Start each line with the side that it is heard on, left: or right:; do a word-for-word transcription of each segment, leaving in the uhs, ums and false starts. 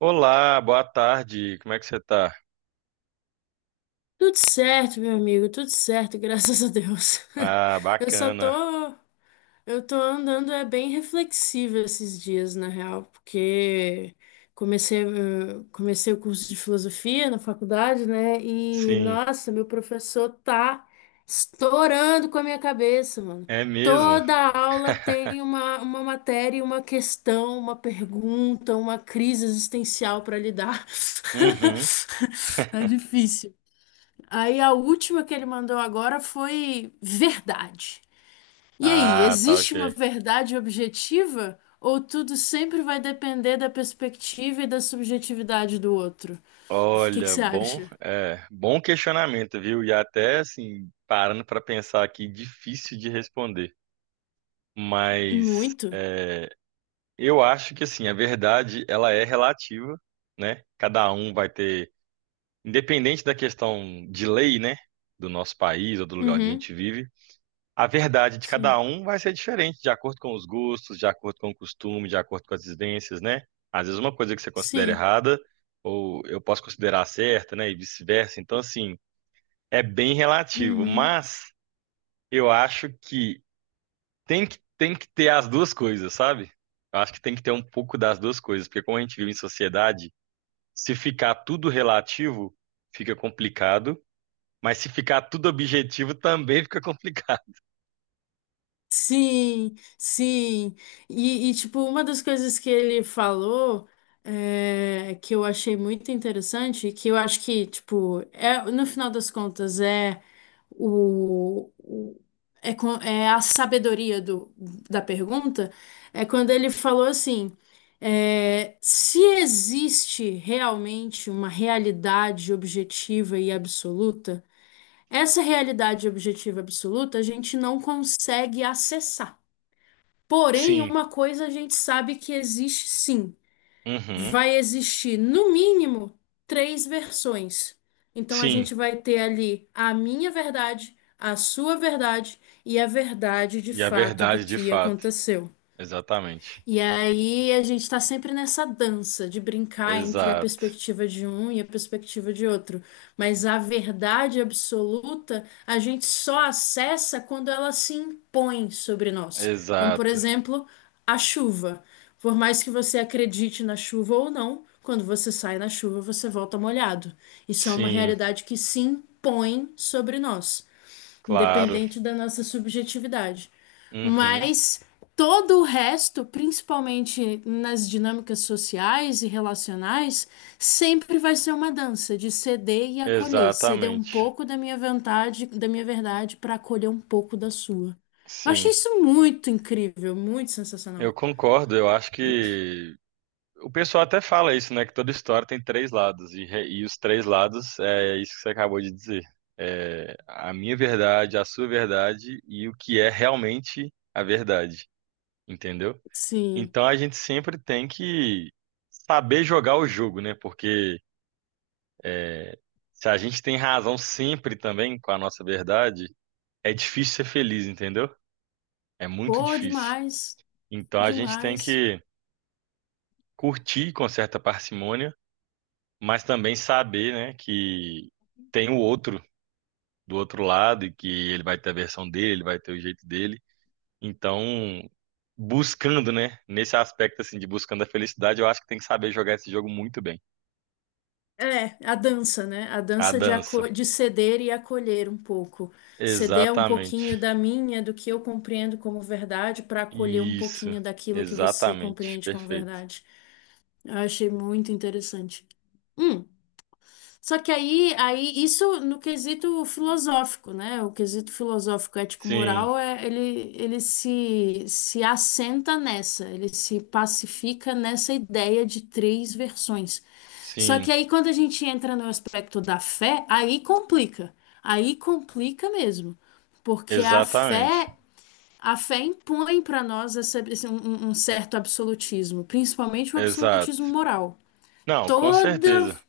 right: Olá, boa tarde. Como é que você tá?
left: Tudo certo, meu amigo, tudo certo, graças a Deus.
right: Ah,
left: Eu só tô,
right: bacana.
left: eu tô andando é bem reflexiva esses dias, na real, porque comecei, eh, comecei o curso de filosofia na faculdade, né? E
right: Sim,
left: nossa, meu professor tá estourando com a minha cabeça, mano.
right: é mesmo.
left: Toda aula tem uma, uma matéria, uma questão, uma pergunta, uma crise existencial para lidar.
right: Uhum.
left: Tá difícil. Aí a última que ele mandou agora foi verdade. E aí,
right: Ah, tá
left: existe
right: ok.
left: uma verdade objetiva ou tudo sempre vai depender da perspectiva e da subjetividade do outro? O que que
right: Olha,
left: você
right: bom,
left: acha?
right: é, bom questionamento, viu? E até assim, parando para pensar aqui, difícil de responder. Mas
left: Muito?
right: é, eu acho que assim, a verdade ela é relativa, né? Cada um vai ter, independente da questão de lei, né? Do nosso país ou do lugar onde a
left: Uhum.
right: gente vive. A verdade de
left: Sim.
right: cada um vai ser diferente, de acordo com os gostos, de acordo com o costume, de acordo com as vivências, né? Às vezes uma coisa que você considera
left: Sim.
right: errada, ou eu posso considerar certa, né? E vice-versa. Então, assim, é bem relativo,
left: Uhum.
right: mas eu acho que tem que, tem que ter as duas coisas, sabe? Eu acho que tem que ter um pouco das duas coisas, porque como a gente vive em sociedade, se ficar tudo relativo, fica complicado, mas se ficar tudo objetivo, também fica complicado.
left: Sim, sim. E, e, tipo, uma das coisas que ele falou é, que eu achei muito interessante, que eu acho que, tipo, é, no final das contas, é o, o- é, co- é a sabedoria do, da pergunta, é quando ele falou assim, é, se existe realmente uma realidade objetiva e absoluta, essa realidade objetiva absoluta a gente não consegue acessar. Porém,
right: Sim,
left: uma coisa a gente sabe que existe sim.
right: uhum,
left: Vai existir, no mínimo, três versões. Então, a
right: sim.
left: gente vai ter ali a minha verdade, a sua verdade e a verdade de
right: E a
left: fato do
right: verdade de
left: que
right: fato.
left: aconteceu.
right: Exatamente.
left: E aí a gente está sempre nessa dança de brincar entre a
right: Exato.
left: perspectiva de um e a perspectiva de outro. Mas a verdade absoluta a gente só acessa quando ela se impõe sobre nós. Como, por
right: Exato.
left: exemplo, a chuva. Por mais que você acredite na chuva ou não, quando você sai na chuva, você volta molhado. Isso é uma
right: Sim,
left: realidade que se impõe sobre nós
right: claro.
left: independente da nossa subjetividade.
right: Uhum.
left: Mas todo o resto, principalmente nas dinâmicas sociais e relacionais, sempre vai ser uma dança de ceder e acolher, ceder um
right: Exatamente.
left: pouco da minha vontade, da minha verdade para acolher um pouco da sua. Eu achei
right: Sim.
left: isso muito incrível, muito
right: Eu
left: sensacional.
right: concordo. Eu acho que o pessoal até fala isso, né? Que toda história tem três lados. E, re- e os três lados é isso que você acabou de dizer. É a minha verdade, a sua verdade e o que é realmente a verdade. Entendeu?
left: Sim,
right: Então a gente sempre tem que saber jogar o jogo, né? Porque se a gente tem razão sempre também com a nossa verdade, é difícil ser feliz, entendeu? É muito
left: pô,
right: difícil.
left: demais,
right: Então a gente tem
left: demais.
right: que curtir com certa parcimônia, mas também saber, né, que tem o outro do outro lado e que ele vai ter a versão dele, ele vai ter o jeito dele. Então, buscando, né, nesse aspecto assim de buscando a felicidade, eu acho que tem que saber jogar esse jogo muito bem.
left: É, a dança, né? A
right: A
left: dança de,
right: dança.
left: aco- de ceder e acolher um pouco. Ceder um pouquinho
right: Exatamente.
left: da minha, do que eu compreendo como verdade, para acolher um
right: Isso.
left: pouquinho daquilo que você
right: Exatamente.
left: compreende como
right: Perfeito.
left: verdade. Eu achei muito interessante. Só que aí, aí isso no quesito filosófico, né? O quesito filosófico
right: Sim,
left: ético-moral é ele, ele se, se assenta nessa, ele se pacifica nessa ideia de três versões. Só
right: sim,
left: que aí quando a gente entra no aspecto da fé, aí complica. Aí complica mesmo, porque a
right: exatamente.
left: fé a fé impõe para nós essa- esse- um um um certo absolutismo, principalmente o absolutismo
right: Exato.
left: moral.
right: Não, com
left: Toda
right: certeza,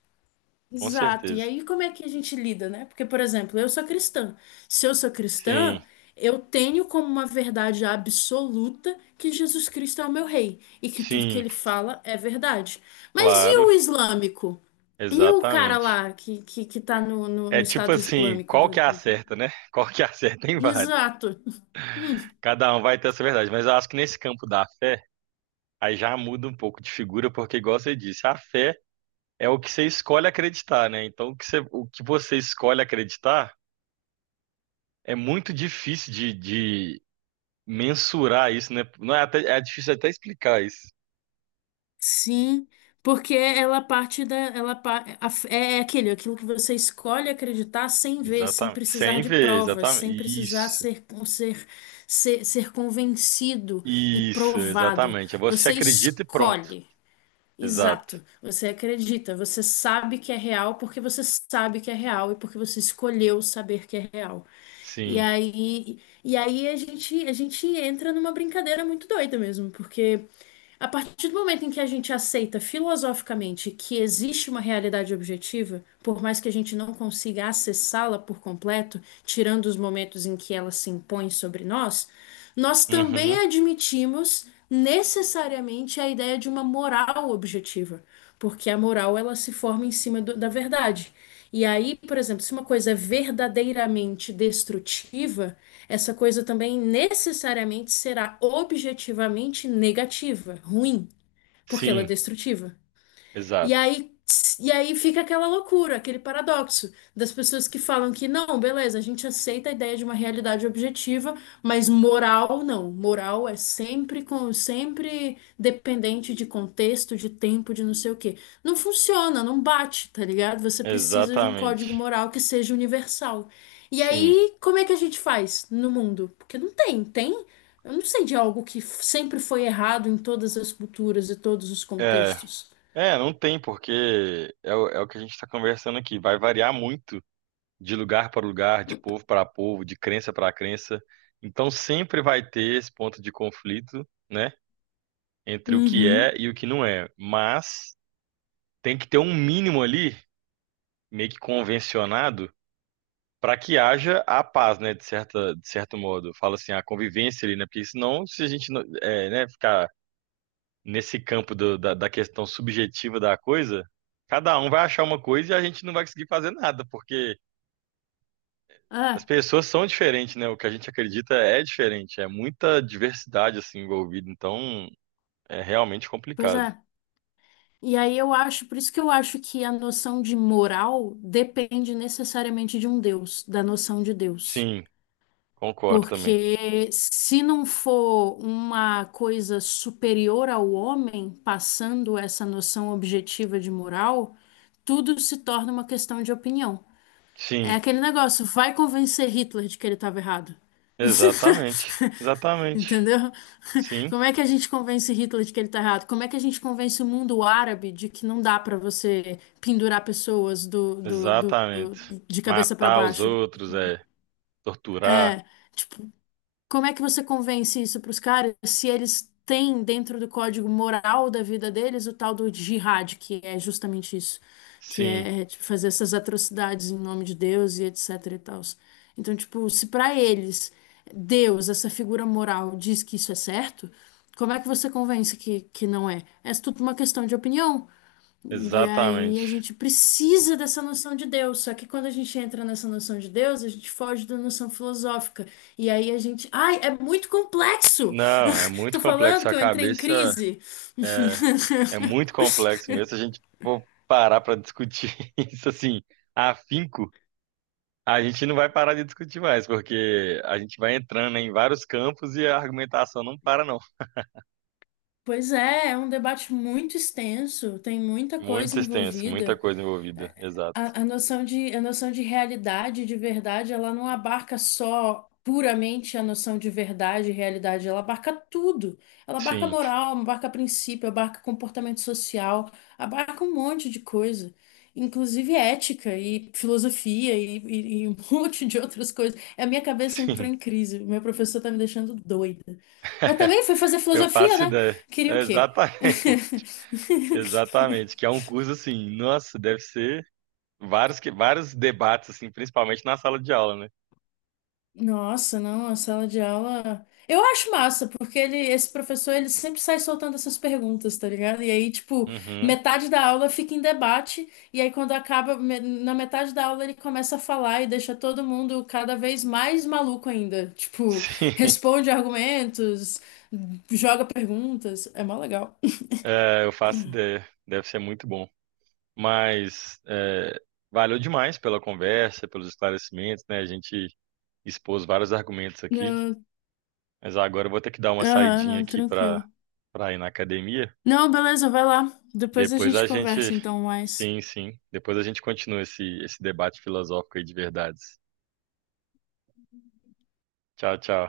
right: com
left: Exato. E
right: certeza.
left: aí, como é que a gente lida, né? Porque, por exemplo, eu sou cristã. Se eu sou
right: Sim,
left: cristã, eu tenho como uma verdade absoluta que Jesus Cristo é o meu rei e que tudo que
right: sim,
left: ele fala é verdade. Mas e
right: claro,
left: o islâmico? E o cara
right: exatamente.
left: lá que, que, que tá no, no,
right: É
left: no
right: tipo
left: Estado
right: assim,
left: Islâmico? Da
right: qual que é a certa, né? Qual que é a certa tem várias.
left: Exato.
right: Cada um vai ter essa verdade, mas eu acho que nesse campo da fé, aí já muda um pouco de figura, porque igual você disse, a fé é o que você escolhe acreditar, né? Então o que você, o que você escolhe acreditar é muito difícil de, de mensurar isso, né? Não é até, é difícil até explicar isso.
left: Sim, porque ela parte da, ela pa- a- é é aquele, aquilo que você escolhe acreditar sem ver, sem
right: Exatamente.
left: precisar
right: Sem
left: de
right: ver,
left: provas,
right: exatamente.
left: sem precisar
right: Isso.
left: ser, ser, ser, ser convencido e
right: Isso,
left: provado.
right: exatamente. É. Você
left: Você
right: acredita e pronto.
left: escolhe.
right: Exato.
left: Exato. Você acredita, você sabe que é real porque você sabe que é real e porque você escolheu saber que é real. E
right: Sim.
left: aí, e aí a gente, a gente entra numa brincadeira muito doida mesmo, porque a partir do momento em que a gente aceita filosoficamente que existe uma realidade objetiva, por mais que a gente não consiga acessá-la por completo, tirando os momentos em que ela se impõe sobre nós, nós
right: Uhum.
left: também admitimos necessariamente a ideia de uma moral objetiva, porque a moral ela se forma em cima do- da verdade. E aí, por exemplo, se uma coisa é verdadeiramente destrutiva, essa coisa também necessariamente será objetivamente negativa, ruim, porque ela é
right: Sim,
left: destrutiva. E
right: exato.
left: aí, e aí fica aquela loucura, aquele paradoxo das pessoas que falam que não, beleza, a gente aceita a ideia de uma realidade objetiva, mas moral não. Moral é sempre com, sempre dependente de contexto, de tempo, de não sei o quê. Não funciona, não bate, tá ligado? Você precisa de um código
right: Exatamente.
left: moral que seja universal. E
right: Sim.
left: aí, como é que a gente faz no mundo? Porque não tem, tem? Eu não sei de algo que f- sempre foi errado em todas as culturas e todos os
right: É.
left: contextos.
right: É, não tem, porque é o, é o que a gente está conversando aqui. Vai variar muito de lugar para lugar, de povo para povo, de crença para crença. Então sempre vai ter esse ponto de conflito, né? Entre o que é
left: Uhum.
right: e o que não é. Mas tem que ter um mínimo ali, meio que convencionado, para que haja a paz, né, de certa, de certo modo. Fala assim, a convivência ali, né? Porque senão, se a gente não- é, né, ficar nesse campo do- da, da questão subjetiva da coisa, cada um vai achar uma coisa e a gente não vai conseguir fazer nada, porque as
left: É,
right: pessoas são diferentes, né? O que a gente acredita é diferente, é muita diversidade assim envolvida, então é realmente
left: pois
right: complicado.
left: é. E aí eu acho, por isso que eu acho que a noção de moral depende necessariamente de um Deus, da noção de Deus.
right: Sim, concordo também.
left: Porque se não for uma coisa superior ao homem passando essa noção objetiva de moral, tudo se torna uma questão de opinião. É
right: Sim,
left: aquele negócio, vai convencer Hitler de que ele estava errado.
right: exatamente. Exatamente.
left: Entendeu?
right: Sim,
left: Como é que a gente convence Hitler de que ele tá errado? Como é que a gente convence o mundo árabe de que não dá para você pendurar pessoas do, do, do- do-
right: exatamente.
left: de cabeça para
right: Matar os
left: baixo?
right: outros, é. Torturar.
left: É, tipo, como é que você convence isso para os caras se eles têm dentro do código moral da vida deles o tal do jihad, que é justamente isso, que
right: Sim,
left: é tipo, fazer essas atrocidades em nome de Deus e etc e tal. Então, tipo, se para eles Deus, essa figura moral, diz que isso é certo, como é que você convence que, que não é? É tudo uma questão de opinião. E aí a
right: exatamente.
left: gente precisa dessa noção de Deus. Só que quando a gente entra nessa noção de Deus, a gente foge da noção filosófica. E aí a gente. Ai, é muito complexo!
right: Não, é muito
left: Tô falando
right: complexo. A
left: que eu entrei em
right: cabeça
left: crise.
right: é, é muito complexo mesmo. Se a gente for parar para discutir isso assim, afinco, a gente não vai parar de discutir mais, porque a gente vai entrando em vários campos e a argumentação não para, não.
left: Pois é, é um debate muito extenso, tem muita coisa
right: Muito extenso, muita
left: envolvida.
right: coisa envolvida. Exato.
left: A, a noção de, a noção de realidade, de verdade, ela não abarca só puramente a noção de verdade e realidade, ela abarca tudo. Ela abarca
right: Sim,
left: moral, abarca princípio, abarca comportamento social, abarca um monte de coisa, inclusive ética e filosofia e, e- e um monte de outras coisas. A minha cabeça entrou
right: sim.
left: em crise, meu professor tá me deixando doida. Mas também fui fazer
right: Eu
left: filosofia,
right: faço
left: né?
right: ideia.
left: Queria o quê?
right: Exatamente. Exatamente. Que é um curso assim, nossa, deve ser vários, que, vários debates, assim, principalmente na sala de aula, né?
left: Nossa, não, a sala de aula. Eu acho massa, porque ele, esse professor, ele sempre sai soltando essas perguntas, tá ligado? E aí, tipo,
right: Uhum.
left: metade da aula fica em debate, e aí quando acaba, me- na metade da aula ele começa a falar e deixa todo mundo cada vez mais maluco ainda. Tipo,
right: Sim,
left: responde argumentos, joga perguntas. É mó legal.
right: é, eu faço ideia. Deve ser muito bom. Mas é, valeu demais pela conversa, pelos esclarecimentos, né? A gente expôs vários argumentos aqui.
left: Não,
right: Mas agora eu vou ter que dar uma
left: Aham,
right: saidinha
left: não,
right: aqui
left: tranquilo.
right: para para ir na academia.
left: Não, beleza, vai lá. Depois a
right: Depois
left: gente
right: a gente.
left: conversa então mais.
right: Sim, sim. Depois a gente continua esse, esse debate filosófico aí de verdades. Tchau, tchau.